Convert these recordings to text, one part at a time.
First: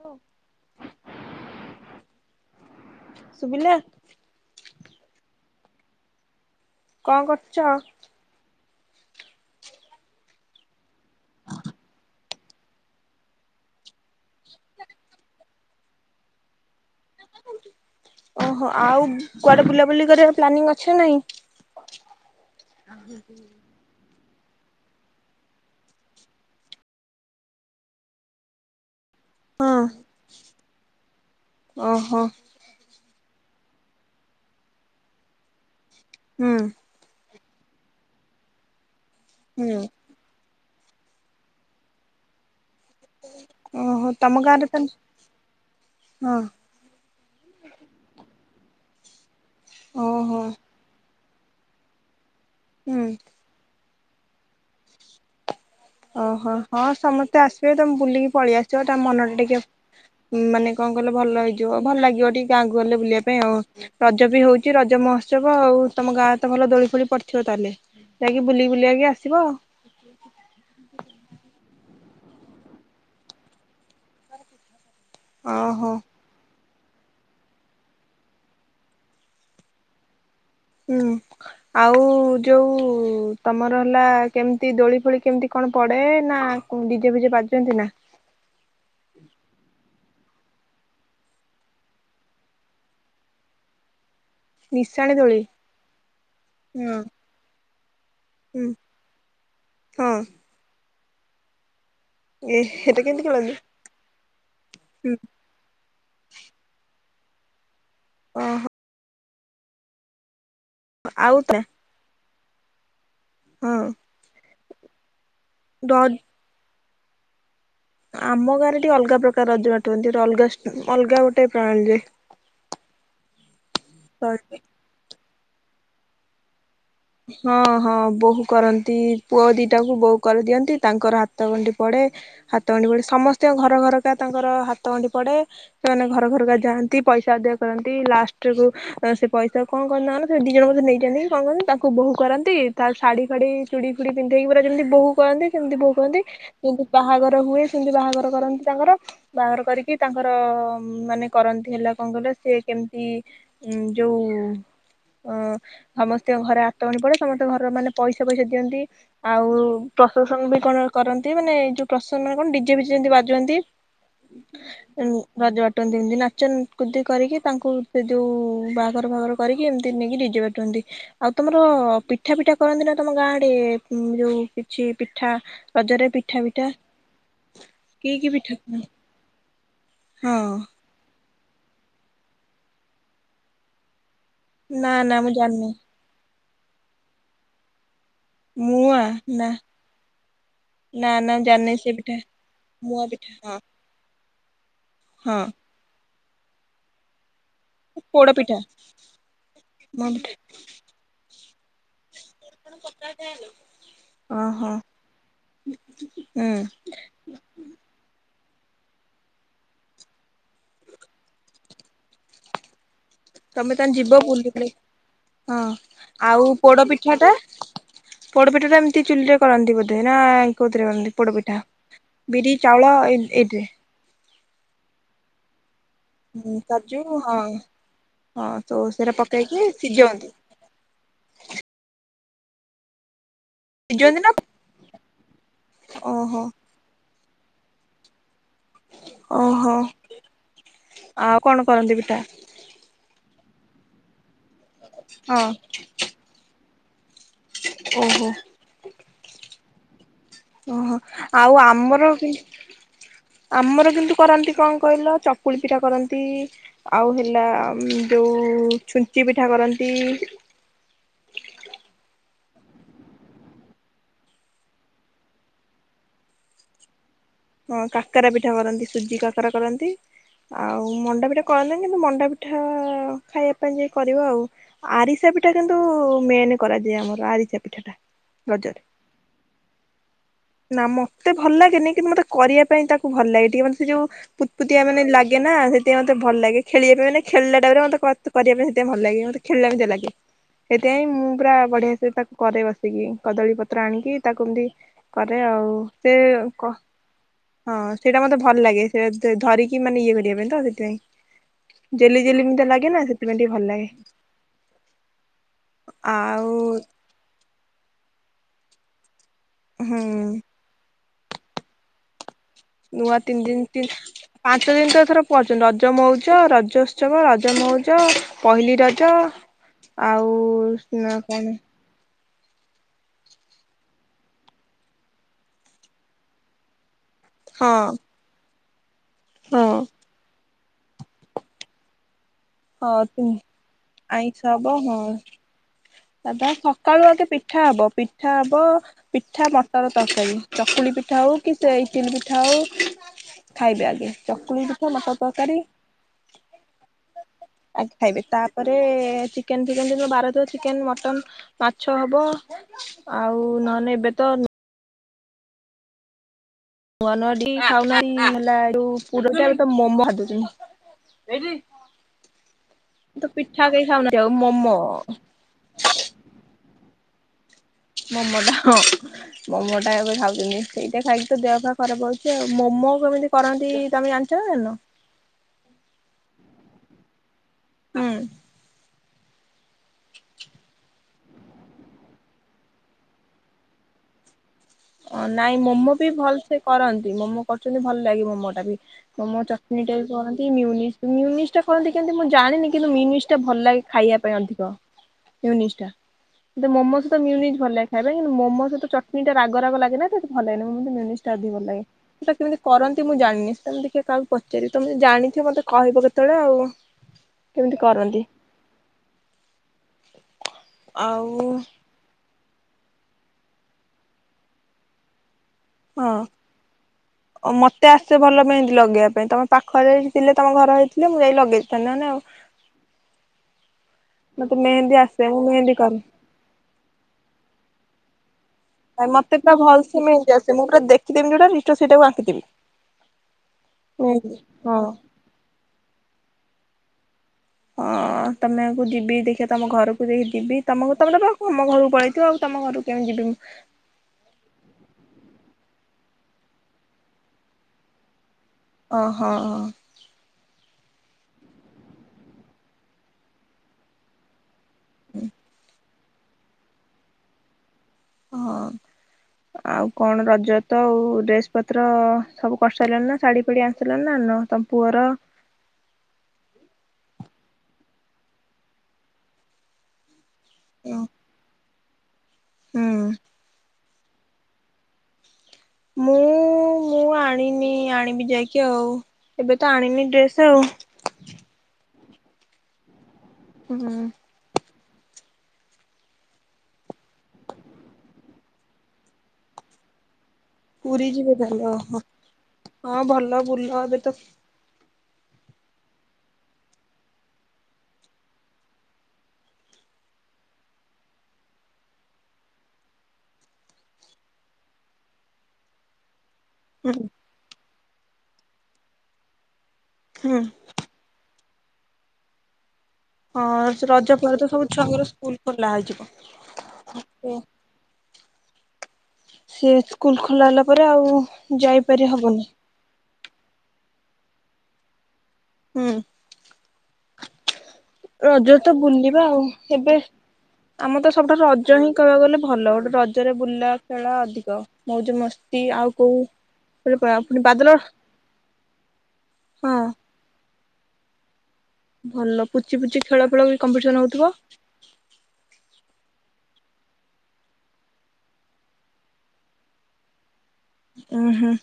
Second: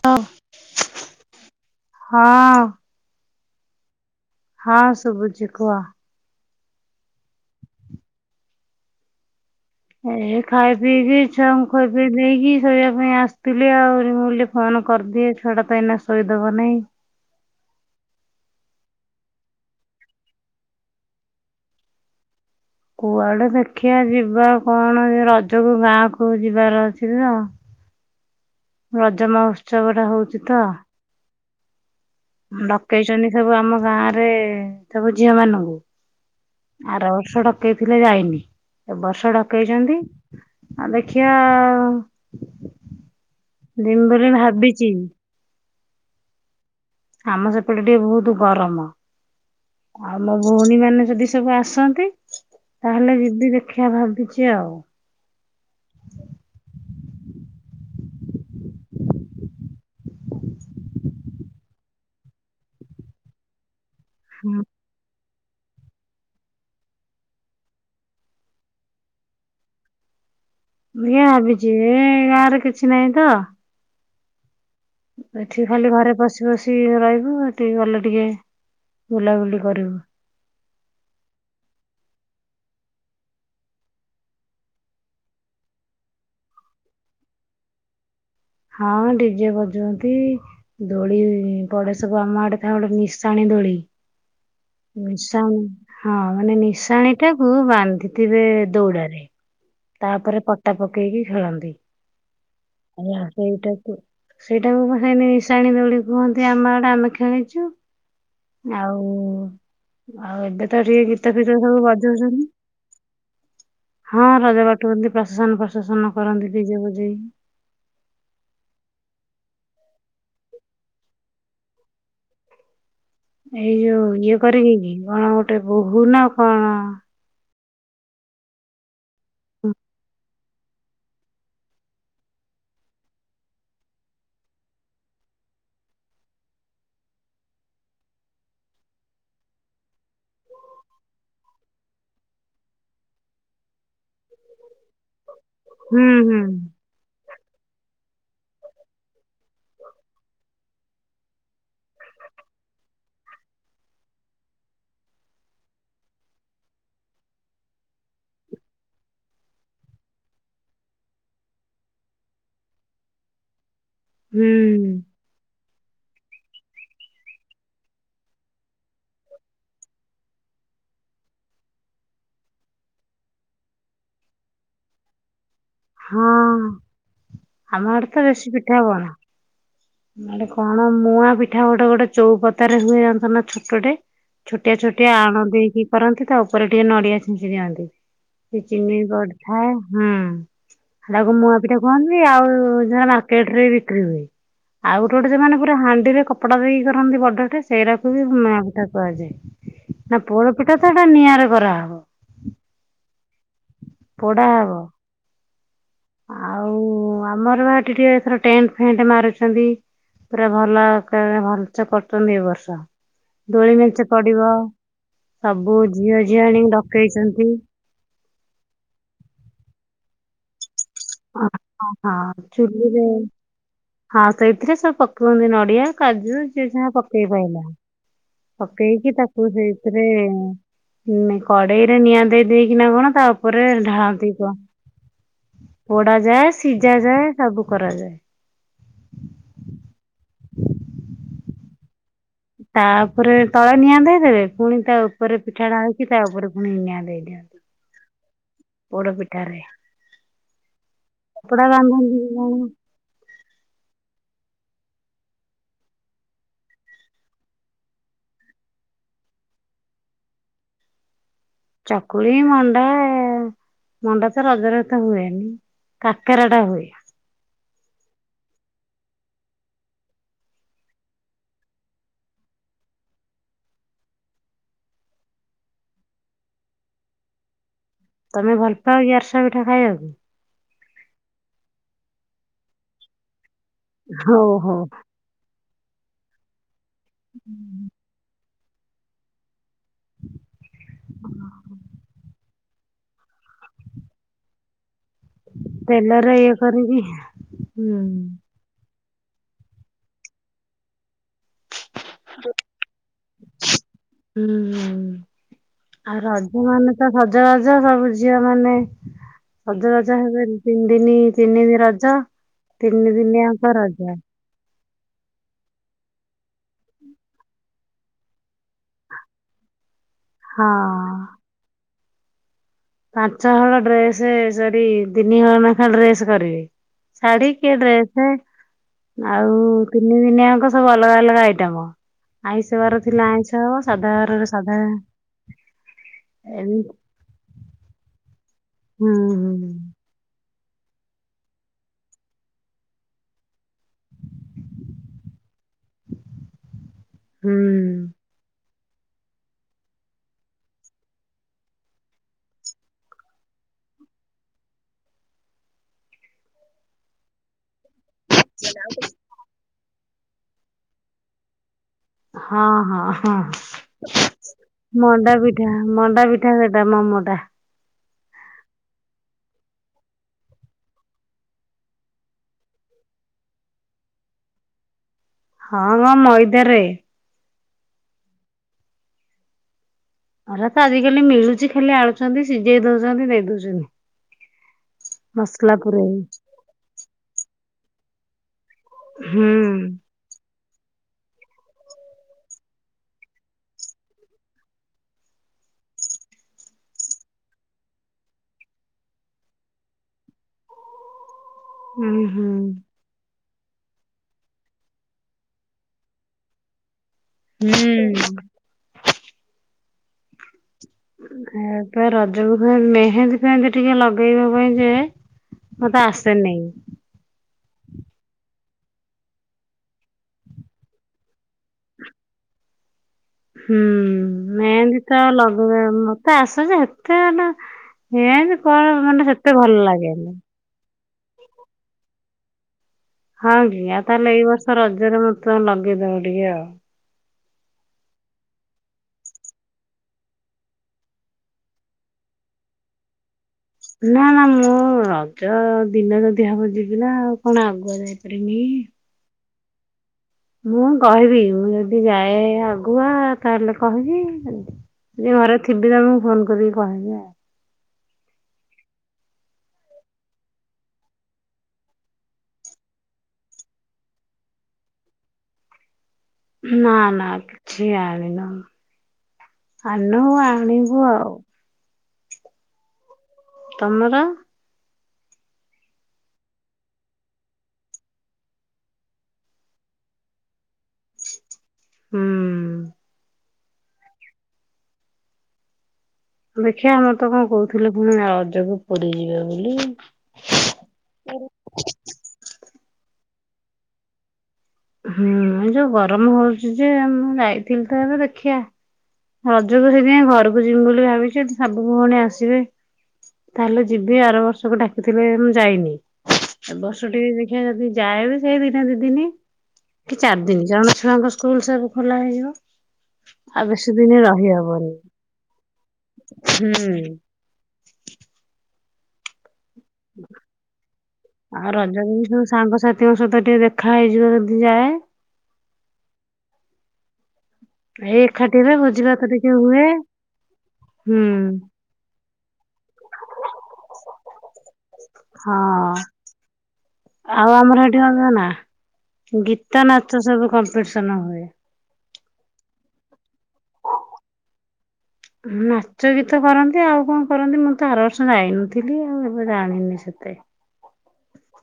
ହଁ ହଁ। ସୁବିଲା ହଁ ସୁବୁଚି କୁହ। କଣ କରୁଛ? ଏ ଖାଇ ପିଇକିଛଆଙ୍କୁ ଖୁଆ ପିଇ ଦେଇକି ଶୋଇବା ପାଇଁ ଆସିଥିଲି ଆହୁରିଁ ଫୋନ କରିଦିଏ ଛୁଆ ଟା ତ ଏଇନା ଶୋଇଦବ ନାହିଁ। ଓହୋ ଆଉ କୁଆଡେ ବୁଲାବୁଲି କର ପ୍ଲାନିଂ ଅଛି ନା ନାହିଁ? କୁଆଡା ଦେଖି ଯେ ଯିବା କଣ ରଜକୁ ଗାଁ କୁ ଯିବାର ଅଛି ତ ରଜ ହଁ ମହୋତ୍ସବ ଟା ହଉଛି ତ। ଓହୋ। ପେଇଛନ୍ତି ସବୁ ଆମ ଗାଁ ରେ ସବୁ ଝିଅ ମାନଙ୍କୁ ହୁଁ ଆର ବର୍ଷଟା ପକେଇଥିଲେ ଯାଇନି। ଏ ବର୍ଷ ହୁଁ ଢକେଇଚନ୍ତି। ଆ ଦେଖିଆ ଆଉ ଓହୋ ତମ [unintelligible] ଗାଁରେ ତ ଭାବିଚି। ହଁ। ଆମ ସେପଟେ ଟିକେ ବହୁତ ଗରମ। ଆଉ ମୋ ଓହୋ ଭଉଣୀ ମାନେ ଯଦି ସବୁ ଆସନ୍ତି ହୁଁ ତାହେଲେ ଯିବି ଦେଖ ଖିଆ ଭାବିଚି ଆଉ। ଓହୋ ହଁ ସମସ୍ତେ ଆସିବେ ତମେ ବୁଲିକି ପଳେଇ ଆସିବ ତା ମନ ଟା ଟିକେ ମ୍ ମାନେ କଣ କଲେ ଭଲ ହେଇଯିବ ଭଲ ଲାଗିବ ଟିକେ ଗାଁକୁ ଗଲେ ବୁଲିବା ପାଇଁ ଆଉ ରଜ ବି ହୁଁ। ହଉଚି ରଜ ମହଚ ଚବ ଆଉ ତମ ଗାଁ ତ ଭଲ ଦୋଳି ଫୋଳି ପଡିଥିବ ତାହେଲେ ଯାଇକି ବୁଲି ବୁଲି ଆକ ଆସିବ। [unintelligible] ଯିଏ ଗାଁରେ କିଛି ନାହିଁ ତ ଏଠି ଖାଲି ଓହୋ ଘରେ ପସି ପସି ସି ରହିବୁ ଟିକେ ଗଲେ ଟିକେ ବୁଲାବୁଲି କରିବୁ। ହୁଁ ଆଉ ଯୋଉ ତମର ହେଲା କେମିତି ଦୋଳି ଫୋଳି କେମିତି କଣ ପଡେ ନା ଡିଜେ ଫିଜେ ବାଜନ୍ତି ନା? ହଁ ଡିଜେ ବଜୁନ୍ତି ଦୋଳି ପଡେ ସବୁ ଆମ ଆଡେ ଥାଏ ଗୋଟେ ନିଶାଣି ଦୋଳି ନିଶାଣି ହଁ ମାନେ ହୁଁ ନିଶାଣି ଟାକୁ ବାନ୍ଧ ନ୍ଧିବେ ଦୌଡାରେ ହଁ ତାପରେ ପଟା ପକେଇକି ଖେଳନ୍ତି। ଏ ହେଟା କେମିତି ଖେଳନ୍ତି? ସେଇଟାକୁ ସେଇଟାକୁ ସେ ହୁଁ। ନିଶାଣି ଦୋଳି କୁହନ୍ତି ଆମ ଆଡେ ଆମେ ଖେ ଜାଣିଚୁ ଓହୋ ଆଉ ଆଉ ଏବେ ତ ଟିକେ ଗୀତ ଆଉ ତା ଫିତ ସବୁ ବଜଉଛନ୍ତି। ହଁ। ରଜ ବାଟୁଅନ୍ତି। ପ୍ରସେସନ ର ଫ୍ରସେସନ କରନ୍ତି ଡି ଜେ ବ ଯେଇ ଆମ ଗାଁରେ ଟିକେ ଅଲଗା ପ୍ରକାର ରଜ ବାଟୁଅନ୍ତି ଅଲଗା ଅଲଗା ଗୋଟେ ପ୍ରଣାଳୀରେ। ଏଇ ଯୋଉ ଇଏ କରିକି କି କଣ ଗୋଟେ ବୋହୁ ନା କଣ ହଁ ହଁ ବୋହୁ କରନ୍ତି। ପୁଅ ଦିଟାକୁ ବୋହୁ କରିଦିଅନ୍ତି ତାଙ୍କର ହାତ ଗଣ୍ଠି ପଡେ ହାତ ଗଣ୍ଠି ପଡେ ସମସ୍ତିଙ୍କ ଘର ଘରକା ତାଙ୍କର ହାତ ଗଣ୍ଠି ପଡେ ସେମାନେ ଘର ଘରକା ଯାଆନ୍ତି ପଇସା ଅଦାୟ କରନ୍ତି ଲାଷ୍ଟ କୁ ସେ ପଇସାକୁ କଣ କରନ୍ତି ଦି ଜଣଙ୍କ ସେ ନେଇଯାନ୍ତି କଣ କରନ୍ତି ତା କୁ ବୋହୂ କରନ୍ତି ତା ଶାଢୀ ଫାଢୀଇ ଚୁଡ଼ି ଚୁଡି ପିନ୍ଧେଇକି ପୁରା ଯେମିତି ବୋହୂ କରନ୍ତି ସେମିତି ବୋହୂ ହୁଁ କରନ୍ତି ହୁଁ ଯେମିତି ବାହାଘର ହୁଏ ସେମିତି ବାହାଘର କରନ୍ତି ତାଙ୍କର ବାହାଘର କରିକି ତାଙ୍କର ମାନେ କରନ୍ତି ହେଲା କଣ କହିଲ ସେ କେମିତି ଯୋଉ ସମସ୍ତଙ୍କ ଘରେ ବର୍ତ୍ତ ପଡେ ସମସ୍ତେ ଘରର ମାନେ ପଇସା ପଇସା ଦିଅନ୍ତି ଆଉ ପ୍ରସେସନ ବି କଣ କରନ୍ତି ମାନେ ଯୋଉ ପ୍ରସେସନ ମାନେ କଣ ଡିଜେ ବିଜେ ଯେମିତି ବାଜନ୍ତି, ହୁଁ ରଜ ଟନ୍ତି ଏମିତି ନାଚ କୁଦି କରିକି ତାଙ୍କୁ ସେ ଯେଉ ବାହାଘର ଫାଘର କରିକି ଏମିତି ନେଇକି ଡିଜେ ବାଟନ୍ତି ଆଉ ତମର ପିଠା ଫିଠା କରନ୍ତି ନା ତମ ଗାଁଡେ ଯୋଉ କିଛି ପିଠା ରଜରେ ପିଠା ହଁ ଫିଠା ଆମ ଆଡେ ତ ବେଶୀ ପିଠା ହଉନା ଆମ ହଁ ଆଡ଼େ କଣ ମୁଆଁ ପିଠ ଏଠା ଗୋଟେ ଗୋଟେ ଚଉପାତାରେ ହୁଏ ଯାଣିନ୍ତନା ଛୋଟଟେ ଛୋଟିଆ ନା ଛୋଟିଆ ନା ମୁଁ ଆଣ ଜାଣିନି। ଦେଇକି କରନ୍ତି, ତା ଉପରେ ଟିକେ ନଡିଆ ଛିଞ୍ଚି ଦିଅନ୍ତି। ସେ ଚିନି ମୁଆଁ ନା ପଡିଥାଏ ହୁଁ ନା ନା ତାକୁ ମୁୂଆ ଜାଣିନି ପିଠା ସେ କୁହନି ଆଉ ମୁଆଁ ଜ ପିଠା ମାର୍କେଟ ହଁ ରେ ବିକ୍ରି ହୁଏ। ଆଉ ଗୋ ଗୋଟେ ସେ ହଁ ମମାନେ ପୁର ହାଣ୍ଡିରେ କପଡ଼ା ଦେଇକ କରନ୍ତି ବର୍ଡ଼ରଟେ ସେଇଟାକୁ ବି ମ ପିଠା କୁହାଯାଏ ନା ପୋଡ ପିଠା ତ ଏଇଟା ନିଆରା ବରାବ [inaudible] ଏ ପକା ପୋଡା ହବ ହୁଁ ଆଉ ଆମର ବାଟି ଟିକେ ଏଥର ଟେଣ୍ଟ ଫେଣ୍ଟ ମାରୁଛନ୍ତି ପୁରା ଭଲ ଭଲସ କରୁଛନ୍ତି ଏ ବର୍ଷ ଦୋଳି ତମେ ତାମେ ମେଞ୍ଚେ ଯିବ ପଡିବ ବୁଲ ହଁ ସବୁ ଝିଅ ଆଉ ଝିଆଣି ପୋଡପିଠା ଟା ଡକେଇଛନ୍ତି। ପୋଡପିଠା ଟା ଏମିତି ଚୁଲିରେ କରନ୍ତି ବୋଧେ ନା ହଁ ପୋଡ଼ପିଠା ହଁ ବିରି ଚାଉଳ ଚୁଲିରେ ଏଇଠି ହଁ ସେଇଥିରେ ସବ ପକେଇନ୍ତି ନଡିଆ କାଜୁ ହୁଁ ଯି ଯାହା କାଜୁ ପକେଇ ହଁ ପାରଲା ହଁ ତ ସେରା ପକେଇକି ତାକୁ ସେଇଥିରେ ସିଝନ୍ତି କଡେଇରେ ନିଆଁ ଦେଇ ଦେଇକିନା କଣ ତା ଉପ ସିଝନ୍ତି ନା ଢାନ୍ତି କ ପଡା ଓହୋ ଯାଏ ସିଝା ଯାଏ ସବୁ କରାଯାଏ। ଓହୋ ଆଉ କଣ କରନ୍ତି ବିଟା ତାପରେ ତଳେ ନିଆଧ ହେଦେବେ ପୁଣି ତା ଉପରେ ହଁ ପିଠାଢାଳକି ତା ଉପରେ ଫୁଣି ନିଆ ଓହୋ ପଡ ପିଠାରେ ଓହୋ, ଆଉ କପଡା ଆମର ବାନ୍ଧନ୍ତି କି କଣ ଆମର କିନ୍ତୁ, କରନ୍ତି କଣ କହିଲ ଚକୁଳି ପିଠା କରନ୍ତି ଆଉ ହେଲା ଯୋଉ ଛୁଞ୍ଚି ପିଠା କରନ୍ତି, କଳି ମଣ୍ଡା ମଣ୍ଡା ତ ରଜ ର ତ ହୁଏନି କାକେରା ଟା ହୁଏ ହଁ କାକରା ପିଠା କରନ୍ତି ସୁଜି କାକରା କରନ୍ତି ଆଉ ମଣ୍ଡାପିଠା କରନ୍ତି କିନ୍ତୁ ମଣ୍ଡା ପିଠା ଖାଇବା ପାଇଁ ଯ କରିବ ଆଉ ଆରିସା ପିଠା କିନ୍ତୁ ମେନ୍ କରାଯାଏ ଆମର ଆରିସା ପିଠାଟା ତମେ ଭଲ ରଜରେ ପାଅ କି ଆରସ ପିଠା ଖାଇବାକୁ ନା ମତେ ଭଲ ଲାଗେନି କିନ୍ତୁ ମୋତେ କରିବା ପାଇଁ ତାକୁ ଭଲ ଲାଗେ ଟିକେ ମାନେ ସେ ଯୋଉ ହଉ ହଉ। ପୁପୁତିଆ ମାନେ ଲାଗେ ନା ସେ ମତେ ଭଲ ଲାଗେ। ଖେଳିବା ପାଇଁ ମାନେ ଖେଳିଲା ଟାଇମ ରେ କରିବା ପାଇଁ ତ ଭଲ ଲାଗିବ ଦେଖି। ଖେଳିଲାତି ଲାଗେ ସେଥିପାଇଁ ମୁଁ ପୁରା ବଢିଆ ସେ ତାକୁ କରାଇ ବସି। ସେ କଦଳୀ ପତ୍ର ଆଣିକି ତାକୁ ଏମତି କରେ ଆଉ ସେ ତେଲରେ ଇଏ କ କରିକି ହଁ ହୁଁ ସେଇଟା ମତେ ଭଲ ଲାଗେ। ଧରିକି ମାନେ ଇଏ କରିବା ପାଇଁ ତ ସେଥିପାଇଁ। ଜେଲି ଜେଲି ଏମିତି ଲାଗେ ନା ସେଥିପାଇଁ ଟିକେ ଭଲ ଲାଗେ ହୁଁ ଆଉ ରଜ ମାନ ତ ସଜବାଜ ସବୁ ଝିଅ ମାନେ। ସଜ ହୁଁ ବାଜ ହେବେ ତିନି ଦିନି ତିନି ଦ ରଜ ତିନି ଦିନ ଆଙ୍କ ରଜ। ର ପଛନ୍ତି ରଜ ମଉଜ ରଜ ଉତ୍ସବ ରଜ ମଉଜ ପହିଲି ରଜ ହଁ। ଆଉ ନା କଣ? ପାଞ୍ଚ ହଳ ଡ୍ରେସ ସରି ତିନି ହଳ ନେଖା ଡ୍ରେସ କରିବେ। ଶାଢି ହଁ କିଏ ଡ୍ରେସ୍, ଆଉ ହଁ ତିନି ଦିନିଆଙ୍କ ସବୁ ଅଲଗା ଅଲଗା ଆଇଟମ୍। ଆଇଁଷବାର ଥିଲା ହଁ ଆଇଁଷ ଆଇଁଷ ସାଧାର ହବ ସାଧା ହଁ ସାଧା ଏମିତି ସକାଳୁ ଆଗେ ପିଠା ହବ ପିଠା ହବ ହୁଁ ପିଠା ହୁଁ। ମଟର ତରକାରି। ଚକୁଳି ପିଠା ହଉ କି ସେ ଇଟିଲି ପିଠା ହଉ ଖାଇବେ ଆଗ ଚକୁଳି ପିଠା ମଟର ତରକାରୀ। ହୁଁ ଆ ଖାଇବେ ତା, ତାପରେ ଚିକେନ୍ ଫିକେନ୍ ଯେ ବାରଥିବ ଚିକେନ୍ ମଟନ୍ ମାଛ ହବ ଆଉ ନହଲେ ଏବେ ତ ନୁଆ ନୁଆଡି ଖାଉନା ହେଲା ଏ ପୁର ମୋମ ହ ଦୁ ହେଇଟି ହଁ ହଁ ହଁ ଖାଉନାହାନ୍ତି ଆଉ ମୋମୋ ମଣ୍ଡା ପିଠା ମଣ୍ଡା ପିଠା ସେଟା ମମୋ ବା ମୋମୋ ଟା ହଁ ମୋମୋ ଟା ଏବେ ଖାଉଛନ୍ତି ସେଇଟା ଖାଇକି ତ ଦେହ ଖା ଖରାପ ହଉଛି ଆଉ ମୋମୋ କେମିତି କରନ୍ତି ତମେ ଜାଣିଛ ନା ଜାଣିନ ହଁ ହଁ ମଇଦାରେ ହୁଁ। ଆରେ ତ ଆଜିକାଲି ମିଳୁଛି ଖାଲି ଆନୁଛନ୍ତି ସିଝେଇ ଦଉଚନ୍ତି ଦେଇ ଦଉଚନ୍ତି। ଅ ନାଇଁ ମୋମୋ ବି ଭଲସେ କରନ୍ତି ମୋମୋ [unintelligible] ଭଲ ଲାଗିବ ମୋ ମୋଟା ବି ମୋମୋ ହୁଁ। ଚଟଣିୀ ଟା ବି କହନ୍ତି ମିଉନି ମି ମିୟୁନିଜ ତ କେମିତି କରନ୍ତି ମୁଁ ଜାଣିନି କିନ୍ତୁି ଭଲ ଲେ ଖାଇବା ପାଇଁ ଅଧିକ ମିୟୁନିଜ୍ ଟା ମୋମୋ ସହିତ ମିୟୁନିଜ ଟା କିନ୍ତୁ ମୋମୋ ସହିତ ଚଟନି ଟା ରାଗ ରାାଗେ ନାତ ଭଲନ ମୁଁ ଭଲ ଲାଗେ ଉଁ ସେଟା ହୁଁ। କେମିତି କରନ୍ତି ମୁଁ ଜାଣିନି ତମ ଟିକେ କାହାକୁ ପଚାରି ତମେ ଜଣିଥିବ ମୋତେ କହିବ କେତେବେଳେ ଆଉ। କେମିତି କରନ୍ତି ହୁଁ। [inaudible] [unintelligible] ପେ ଏବେ ର ଯୋ ମେହେନ୍ଦୀ ଫେହେନ୍ଦୀ ଟିକେ ଲଗେଇବା ପାଇଁ ଯାଏ ହଁ ମତେ ଆସେ ଭଲ ପାଇଁ ଲଗେଇବା ପାଇଁ ତମ ପାଖରେ ଥିଲେ ତମ ଘର ହେଇଥିଲେ ମୁଁ ଯାଇ ଲଗେଇଥାିହଲେ ଆଉ। ହୁଁ ମତେ ମେହେନ୍ଦୀ ମେହନ୍ଦୀ ତ ଆସେ ମୁଁ ମେହେନ୍ଦୀ ଲଗେଇ କରେ। ମତେ ଆସ ଯେ ଏତେଲା ହେ ାଇ ମତେ ପୁରା ଭଲ ସିମ ହେ ଆସେ ମୁଁ ପୁରା ଦେଖି କି ଯୋଉଟା ରିଷ୍ଟ ସେଇଟାକୁ ଆଙ୍କିଥିବି ହଁ କି ଆଉ ତାହେଲେ ଏଇ ବର୍ଷ ରଜରେ ମୁଁ ତ ଲଗେଇଦବ ଟିକେ ଆଉ ହଁ ତମେକୁ ଯିବି ଦେଖ ତମ ଘରକୁ ଦେଖି ଯିବି ତମକୁ ତମର ତମ ଘରକୁ ପଳେଇଥିବ ଆଉ ତମ ଘରକୁ କେମିତି ଯିବି ମୁଁ ନା ନା ମୁଁ ରଜ ଦିନ ଯଦି ହବ ଯିବି ନା ଆଉ କଣ ଆଗୁଆ ଯାଇଥିଲ। ଓ ହୋ। ମୁଁ କହିବି ମୁଁ ଯଦି ଯାଏ ଆଗୁଆ ତାହେଲେ କହିବି ମର ତମକୁ ଫୋନ କରିକି କହେ ଯେ ହଁ ଆଉ କଣ ରଜତ ଆଉ ଡ୍ରେସ୍ ପତ୍ର ସବୁ କରିସାରିଲଣି ନା ଶାଢୀ ଫିଡି ଆଣିସିଲଣି ନା ତମ ପୁଅର ନା ନା କିଛି ଆଣି ନ ଆନୁ ଆାଣିବୁ ଆଉ ହୁଁ। ତମରା ମୁଁ ମୁଁ ଆଣିନି ଆଣିବି ଯାଇକି ଆଉ ଏବେ ତ ଆଣିନି ଡ୍ରେସ ଆଉ ହୁଁ, ହୁଁ, ଦେଖିବା ମମର ତ କଣ କହୁଥିଲେି ପୁଣି ରଜକୁ ପଡିଯିବ ବୋଲି। ପୁରୀ ଯିବ ଓହୋ, ହଁ ଭଲ ବୁଲ ଏବେତ ହୁଁ ଯୋଉ ଗରମ ହଉଛି ଯେ ମୁଁ ଯାଇଥିଲି ତ ଏବେ ଦେଖିବା। ରଜକୁ ସେଥିପାଇ ଘରକୁ ଯମି ବୋଲି ଭାବିଛି ସବୁ ଭଉଣୀ ଆସିବେ ତାହେଲେ ଯିବି ଆର ବର୍ଷକୁ ଡାକିଥିଲେ ମୁଁ ଯାଇନି। ଏ ହୁଁ ବର୍ଷ ଟିକେ ଦେଖିବା ଯଦି ଯାଏବ ସେଇ ଦିନେ ଦିଦିନି କି ହୁଁ ଚାରି ଦିନ କାରଣ ଛୁଆଙ୍କ ସ୍କୁଲ ସବୁ ଖୋଲା ହେଇଯିବ। ହଁ ଆଉ ବେଶୀ ରଜ ଦିନି ଫଳ ତ ରହି ସବୁ ହବନି। ଛୁଆଙ୍କର ସ୍କୁଲ ଖୋଲା ହୁଁ ହେଇଯିବ। ସ୍କୁଲ ଖୋଲା ହେଲା ପରେ ଆଉ ଆଉ ଯାଇପାରି ହବନି। ଖାଇଯିବା ଯଦି ଯାଏ। ହୁଁ, ଏଇ ରଜ ଏକାଠି ତ ହେବେ ଭୋଜି ବୁଲିବା ଭାତ ଆଉ ଟିକେ ହୁଏ ଏବେ ଆମର ତ ହୁଁ ସବୁଠାରୁ ରଜ ହିଁ କହିବାକୁ ଗଲେ ଭଲ ଗୋଟେ ରଜରେ ବୁଲା ଖେଳା ଛି [inaudible] ହଁ ପୁଣି ଆଉ ବାଦଲ ଆମର ଏଠି ଅଗ ନା ହଁ ଗୀତ ନାଚ ସବୁ କର ଫର୍ସ ନ ହୁଏ। ଭଲ ପୁଚି ପୁଚି ଖେଳ କମ୍ପିଟିସନ ହେଉଥିବ। ତେ କରନ୍ତି ଆଉ କଣ କରନ୍ତି ମୁଁ ତ ଆର ବର୍ଷ ଯାଇନଥିଲି ଆଉ ଏବେ ଜାଣିନି ସେତେ। ଉ ହୁଁ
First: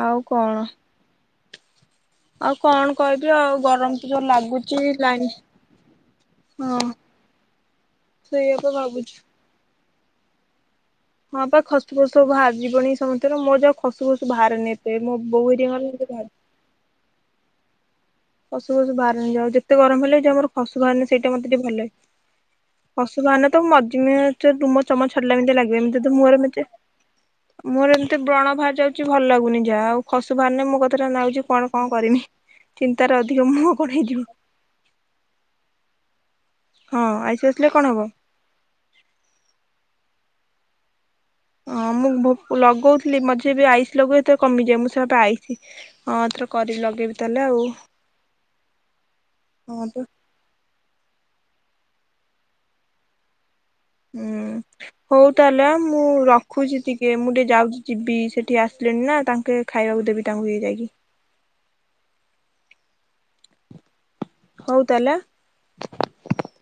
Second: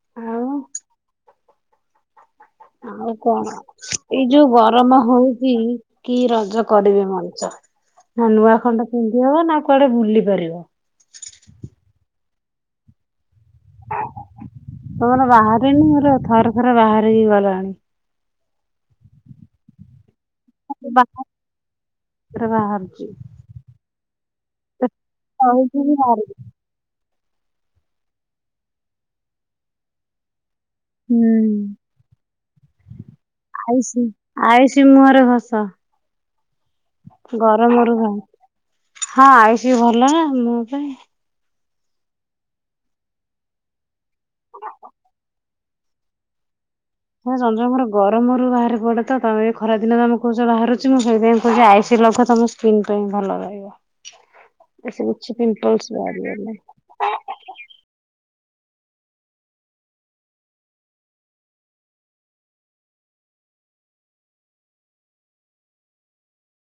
ଆଉ କଣ? ଆଉ କଣ ଆଉ କହିବି କଣ ଗରମ ତ ଏଇ ଯୋଉ ଲାଗୁଛି ଗରମ ଲାଇନ ହଉଛି କି ରଜ ହଁ କରିବେ ମଣିଷ ନା ସେଇଆ ନୂଆ ପା ଖଣ୍ଡ ଭାବୁଛି। ପିନ୍ଧି ହବ ନା କୁଆଡେ ବୁଲି ପାରିବ। ଫସୁ ବାହାର ଯିବନି ସମସ୍ତେ ର ମୋ ଯା ଖସୁ ଖସୁ ବାହାରେନି ଏତେ ମୋ ତମର ବୋଉ ଦ ବାହାରିନି ମୋର ହେ ବା ଥରେ ଥରେ ବାହାରିକି ଗଲାଣି। ଅସୁ ଅସୁ ବାହାରାରେି ଯାଉ ଯେତେ ଗରମ ହେଲେ ବି ଯ ଆମର ପଶୁ ବାହାନ ସେଇଟା ମତେ ଟିକେ ଭଲ ରେ ବାହାରୁଛି ପଶୁ ବାହାନ ତ ମଝି ରୁମ ପେଟ ଚମଚ ଛରିଲା ଏମିତି ହଉଛି ଲାଗିବ ବି ଏମିତି ତ ବାହାରୁଛି। ମୁହରେ ମେ ମୋର ଏମିତି ବ୍ରଣ ବାହାର ଯାଉଛି ଭଲ ଲାଗୁନି ଯାହା ଆଉ ଖସୁ ବାହାରିଲେ ମୁଁ କଥା ଟା ନଉଛିୁ କଣ କଣ କରିମି ଚିନ୍ତାରେ ଅଧିକ ମୁହଁ କଣ ଆଇଷ ହେଇଯିବ ଆଇଷି ମୁହଁରେ ଘସ ହଁ ଆଇସ୍ ଆସିଲେ କଣ ଗରମରୁ ହବ? ଭ ହଁ ଆଇଷ ବି ଭଲ ନା ମୋ ପାଇଁ ହଁ ମୁଁ ଲଗଉଥିଲି ମଝେ ବି ଆଇସ୍ ଲଗେଇଥିଲି। ତ କମିଯା ମୁଁ ସେ ପାଇଛି। ଥି ହଁ ଏଥରକ ହ ଚନ୍ଦ୍ର ମୋର ଗରମ ରରୁ ବାହାରାରେ ପଡେ ତମେ ଖରା ହଁ ଦିନ ପା। ତମେ କହୁଛ ବାହାରୁଛି ମୁଁ ସେଇଥି ତ ଆଇସି ଲଗ ତମ ସ୍କ୍ରିିନ ପାଇଁ ଭଲ ରହିବ। ହୁଁ ଏଥିରେ ହଉ କିଛି ତାହେଲେ ପିମ୍ପଲ୍ସ ମୁଁ ବାହାରିବନି। ରଖୁଛି ଟିକେ ମୁଁ ଟିକେ ଯାଉଛି ଯିବି। ଟିକେ ଆସିଲେଣି ନା ତାଙ୍କେ ଖାଇବାକୁ ଦେବି ତାଙ୍କୁ ଇଏ ଯାଇକି। ହଉ ତାହେଲା ଆ।